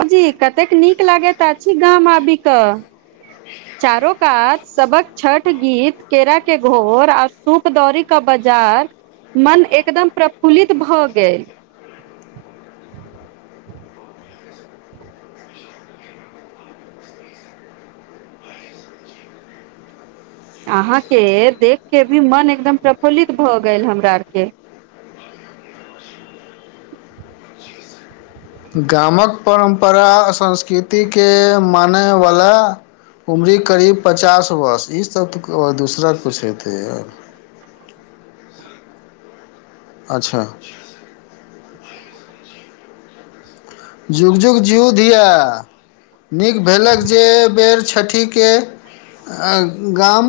प जी कतेक नीक लागैत अछि गाम आबि कऽ चारो कात सबबक छठ गीत केरा के घोर आर सूप दौरी का बाजार मन एकदम प्रफुल्लित भऽ गेल। अहाँ के देख के भी मन एकदम प्रफुलित भ गेल हमरा आर के। गामक परम्परा आ संस्कृतिके मानयवला उम्री करीब पचास वर्ष ईस तऽ दोसराक किुछु हेतै याऽ अच्छा। जुग- जुग जिउ धीया नीक भेलक जे बेर छठीके आ गाम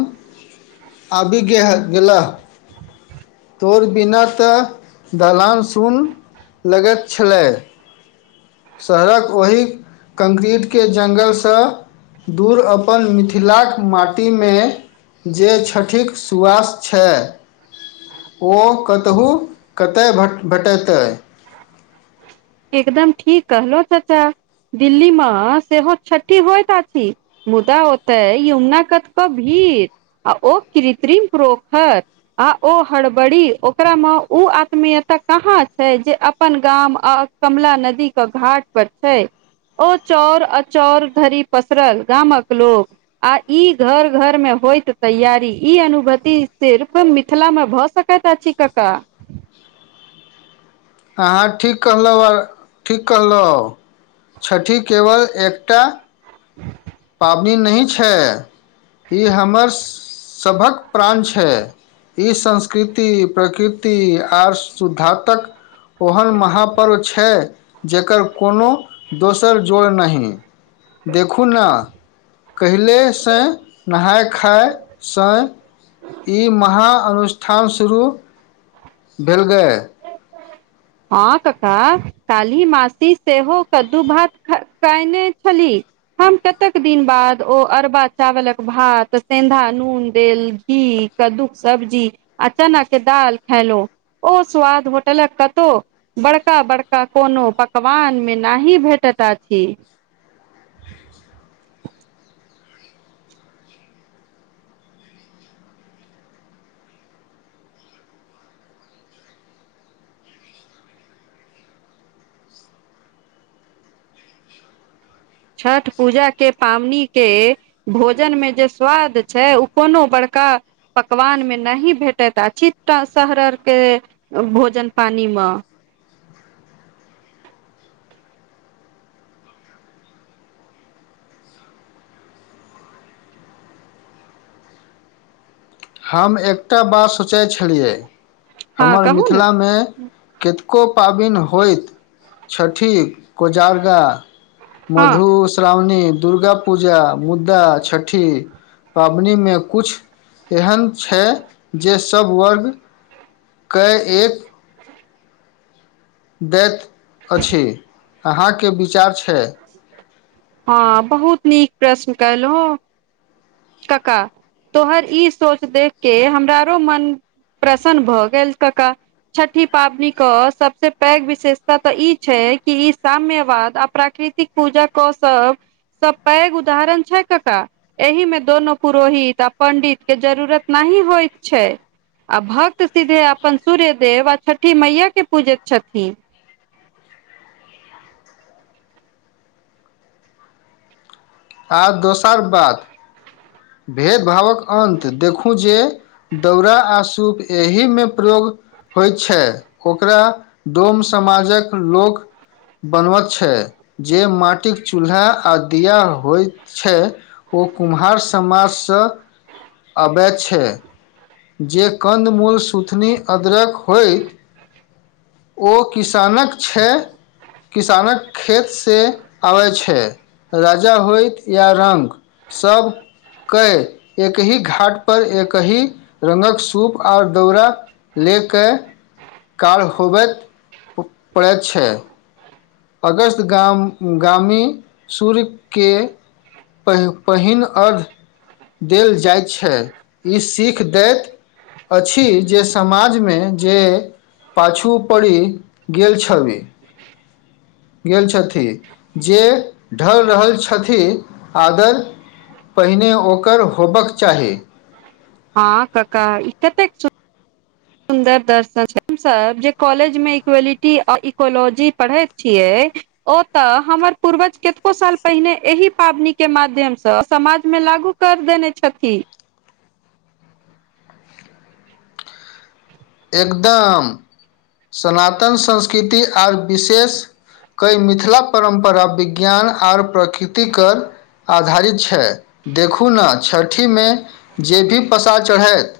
आबि गेल गेलाह तोर बिना तऽ दलान सुन लगैत छलै। शहरक ओही कंक्रीटके जङ्गलसँ दूर अपन मिथिलाक माटीमे जे छठिक सुआस छै। ओ कतहु कतय भ भेटेतै। एकदम ठीक कहलो चाचा दिल्ली मे सेहो छ्ठी होइत अछि। मुदा ओतई यमुना कत क भीड़ आ ओ कृत्रिम प्रोखर आ ओ हड़बड़ी ओकरामे ओ आत्मी एतय कहाँ छय जे अपन गामआ कमला नदी क घाट पर छय। ओ चाउर आ चाउर धरि पसरल गामक लोक आ ई घर -घर मे होइत तैयारी ई अनुभूति सिर्फ मिथिलामे भऽ सक कत छी कका अहाँ ठीक कहलहुँ आओर ठीक कहलहुँ छठि केवल एकटा पाबनि नहि छै ई हमर सभक प्राण छै। ई संस्कृति प्रकृति आर शुद्धातक ओहन महापर्व छै, जकर कोनो दोसर जोड़ नहि। देखू न कहिलेसँ नहाय खाय सँइ ई महाअनुष्ठान शुरू भेलै। हँ काका काली मासी सेहो कद्दू भात ख खयने छली। हम कतेक दिन बाद ओ अरबा चावलक भात सेन्धा नून देल घी कद्दूक सब्जी आ चना के दाल खलो ओ स्वाद होटल क बड़का -बड़का कोनो पकवान मे नाही भेटैत अछि। छठ पूजा के पावनि के भोजनमे जे स्वाद छै ओ कोनो बड़का पकवानमे नहि भेटैत अछि झिटा शहर आरके भोजन पानि म हम एकटा बात सोचै छलियै हँ हमर कहू ने मिथिलामे कतेको पाबइन होइत छठी। कोजारगा हँ मधुस श्रावणी, दुर्गा पूजा मुद्दा छठि पबनीमे कुछ एहन छै जे सब वर्गके एक [inaudible] दैत अछि अहाँके विचार छै। हँ बहुत नीक प्रश्न कयलौं कका। तोहर ई सोच देख के हमरा आरो मन प्रसन्न भऽ गेल कका। छठि पाबनीक सबस पैघ विशेषता तऽ ई छै कि ई साम्यवाद आ प्राकृत तिक पूजा कऽ सबस पैघ उदाहरण छै कका। एहि मे दोनो पुरोहित आ पण्डित के जरूरत नाही होइत छै। आ भक्त सीधे अपन सूर्य देव आ छठि मैयै के पूजैत छथी। आर दोसर बात भेदभावक अन्त देखू जे दौरा आ सूप एहिमे प्रयोग होइ छै ओकरा डोम समाजक लोक बनबत छै जे माटिक चूल्हा आ दिया होइत छै ओ कुम्हार समाजस अबैत छै। जे कन्द मूल, सूथनी, अदरक होय ओ किसानक छै। किसानक खेतसे आबै छै राजा होइत या रंक। सब कय एकहि घाट पर एकहि रंगक सूप आओर दौरा ले के काल होबैत पड़ैत छै। अगस्त गाम गामी सूर्यके पहि पहिन अध देल जाइ छै ई सीख दैत अछि जे समाजमे जे पाछू पड़ी गेल छली। गेल छथी जे ढल रहल छथी आदर पहिने ओकर होबक चाही। हँ कका ई केतेक सुन् सुन्दर दर्शन छै हम सब जे कॉलेज मे इक्वैलिटी औ इकोलॉजी पढ़ैत छियै ओ तऽ हमर पूर्वज केतको साल पहिने एहि पाबनीके माध्यमस समाजमे लागू कर देने छथी। एकदम सनातन संस्कृति आर विशेष कय मिथिला परम्परा विज्ञान आर प्रकृतिके आधारित छै। देखू न छठीमे जे भी प्रसाद चढ़ैत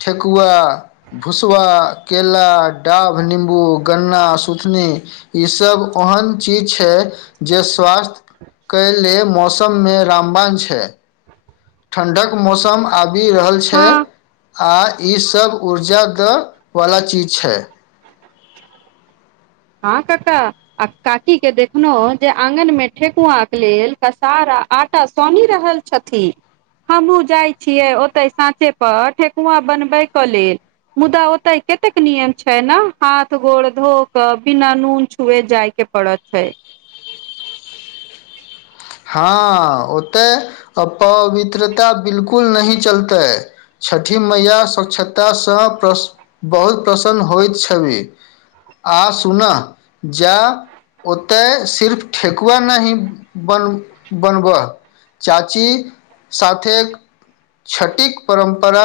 ठेकुआ भुसबा, केला, डाभ, नीम्बू, गन्ना, सुथनी ई सब ओहन चीज छै जे स्वास्थ कय ले मौसममे रामबाण छै। ठण्डक मौसम आबि रहल छै। हँ आ ईसब ऊर्जा द बला चीज छै। हां कका। आ काकी के देखलौं जे आँंगन मे ठेकुवाक लेल कसार आ आंटा सानि रहल छथि हमहुँ जाइ छियै ओतै साँचे पर ठेकुवा बनबै कऽ लेल। मुदा ओतय केतेक नियम छइ नऽ हाथ गोड़ धो कऽ बिना नून छुवे जाय के पड़त छै। हँ ओतय अपवित्रता बिलकुल नहि चलतै। छठि मैया स्वच्छता सँ प्रस- बहुत प्रसन्न होइत छवि। आ सुनऽ जेए- ओतय सिर्फ ठेकुवा नहि बन बनबऽह चाची साथे छटिक परम्परा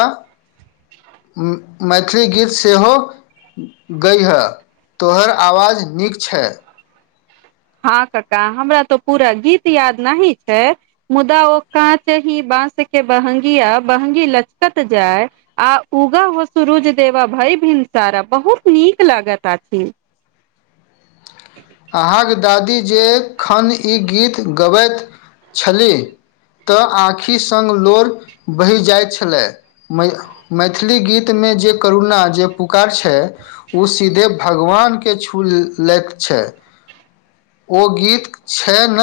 म्म मैथिली गीत सेहो गइहऽ तोहर आवाज नीक छेऽ। हँ कक्का हमरा त पूरा गीत याद नही छै। मुदा ओ काँच ही बाँस के बहंगीया बहंगी लचकत जाय आ उगऽ हो सुरुज देबा भइ भिनसारा बहुत नीक लागता छी। अहाँक दादी जे -खन ई गीत गबैत छली, तऽ आँखि सङ्ग लोर बहि जाइत छले। मै - मैथिली गीत मे जे करुणा जे पुकार छै उ सीधे भगवान के छू ल्-लैत छै। ओ गीत छनि न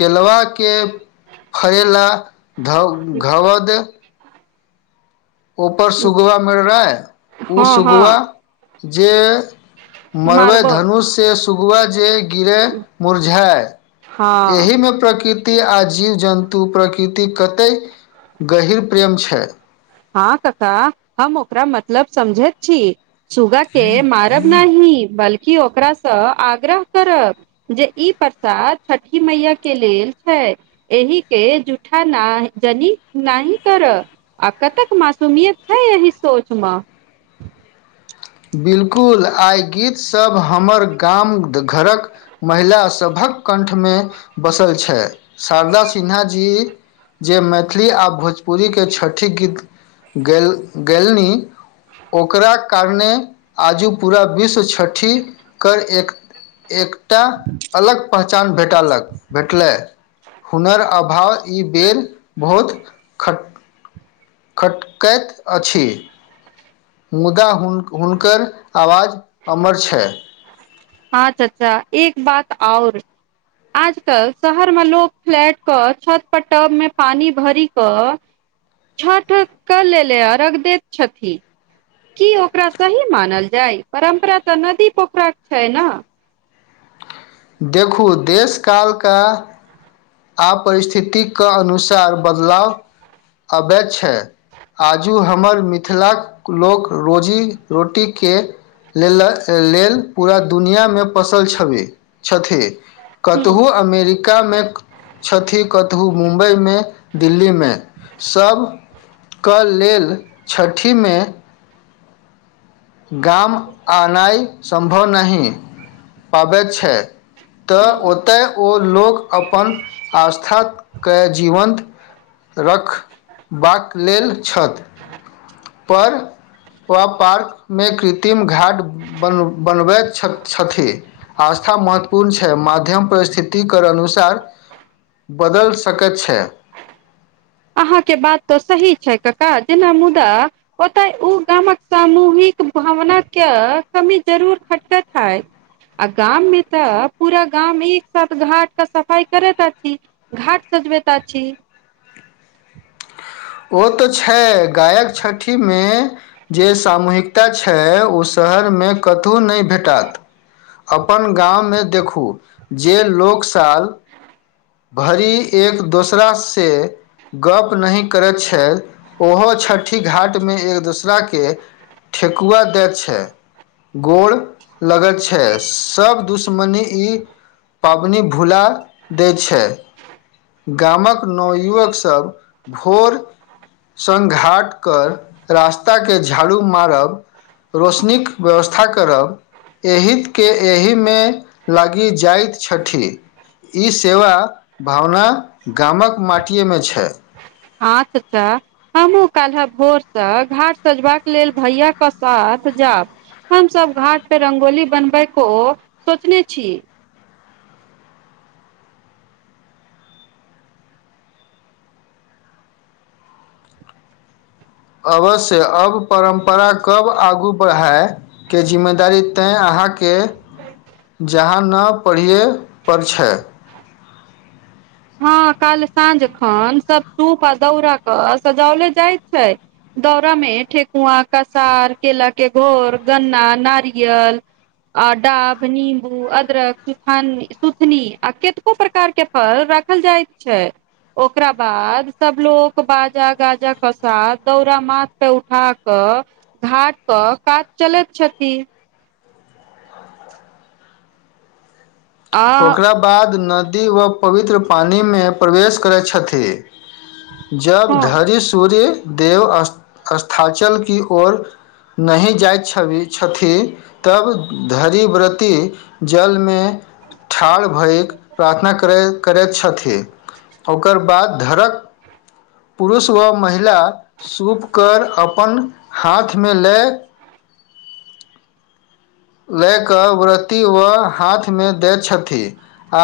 केलवा के फरेला घव-घवद उपर सुगबा मिरराइ उ हँ हँ सुगबा जे मरबय मारबो धनुष से सुगबा जे गिरय मुरझाय। हँ एहिमे प्रकृति आ जीव जन्तु प्रकृतिक कतेक गहिर प्रेम छै। हँ कक्का हम ओकरा मतलब समझैत छी। सुगा के मारब नहि बल्कि ओकरा सँ आग्रह करब जे ई प्रसाद छठी मैया के लेल छै। एहि के जूठा नाह जनी नाहि करऽह। कतेक मासूमियत छै एहि सोच म बिल्कुल आइ गीत सब हमर गाम घरक महिला सबहक कण्ठमे बसल छय शारदा सिन्हा जी जे मैथिली आ भोजपुरीके छठिक गीत गेल- गेलनी ओकरा कारणे आजू पूरा विश्व छठि कर एक एकटा अलग पहचान भेटऽलक भेटलै। हुनर आ भाव ई बेर बहुत खट खटकैत अछि। मुदा हुन- हुनकर आवाज अमर छै। हँ चच्चा एक बात आओर आजकल शहर मे लोक फ्लैट कऽ छत पर टब मे पानी भरिकऽ छठ कर लेले अरघ दैत छथि। की ओकरा सही मानल जाय परम्परा तऽ नदी पोखरा क छै नऽ। देखू देशकाल कऽ आ परिस्थिति कऽ अनुसार बदलाव अबैत छै। आजू हमर मिथिलाक लोक रोजी रोटी के लेल, लेल पूरा दुनिआमे पसल छबै। छथि। हूँ कतहु अमेरिकामे छथि, कतहु मुम्बई मे दिल्ली मे, सभक लेल छठिमे गाम आनाइ सम्भव नहि पाबैत छै। तऽ हूँ ओतय ओ लोग अपन आस्थाके जीवन्त रखबाक लेल छथ। पर व पार्कमे कृत्रिम घाट बन बनबैत छथ छथि। आस्था महत्वपूर्ण छै, माध्यम परिस्थितिकर अनुसार बदल सकैत छै। अहाँके बात त सही छै कका, जेना मुदा ओतय ओ गामक सामूहिक भावना के कमी जरूर खटकैत है। आ गाम मे तऽ पूरा गाम एक साथ घाट क सफाई करैत अछि। घाट सजबैत आछि। ओ तऽ छै, गायक छठिमे जे सामूहिकता छै, ओ शहरमे कतहु नै भेटत। अपन गाममे देखू, जे लोक साल भरी एक दोसरा से गप्प नहि करैत छै, ओहो छठि घाटमे एक दोसराके ठेकुआ दै छै, गोड़ लगैत छै। सब दुश्मनी ई पाबनि भुला दै छै। गामक नवयुवकसभ भोर सङ्घाट कर रास्ताके झाड़ू मारब रौशनीक व्यवस्था करब। एहितके एहिमे लागि जाइत छठी। ई सेवा भावना गामक माटियेमे छै। हा चचा हमहुँ काल्हा भोरसँ घाट सजबाक लेल भैया क साथ जाब। हम सब घाट पे रंगोली बनबै को सोचने छी। अवश्य अब परम्परा कब आगू बढ़य के जिम्मेदारी तै अहाँके जहाँ न पढ़िए पड़ छै। हँ काल साँझ खन सब सूप आ दौरा क सजओले जाइ छै। दौरा में ठेेकुआ, कसार केेला के घोर, गन्ना नारियल आ डाभ, नीमबू, अदरक, सुथनी आ केतको प्रकार के फल रख खल जाइत छै। ओकरा बाद सब लोगो को बाजा- गाजा के साथ, दौरा माथ पे उठा क घाट क काज चलैत छथि। आ ओकरा बाद नदी व पवित्र पानिमे प्रवेश करै छथि। जब हँ धरि सूर्य देव अ असथाचल की ओर नहि जाइत छवि - छथि। तब धरी व्रती जलमे [unintelligible] ठार भये प्रार्थना करै करैत छथि ओकर बाद धरक पुरुष व महिला सूपकर अपन हाथमे लेए लए कऽ व्रती वऽ हाथमे दैय छथि। आ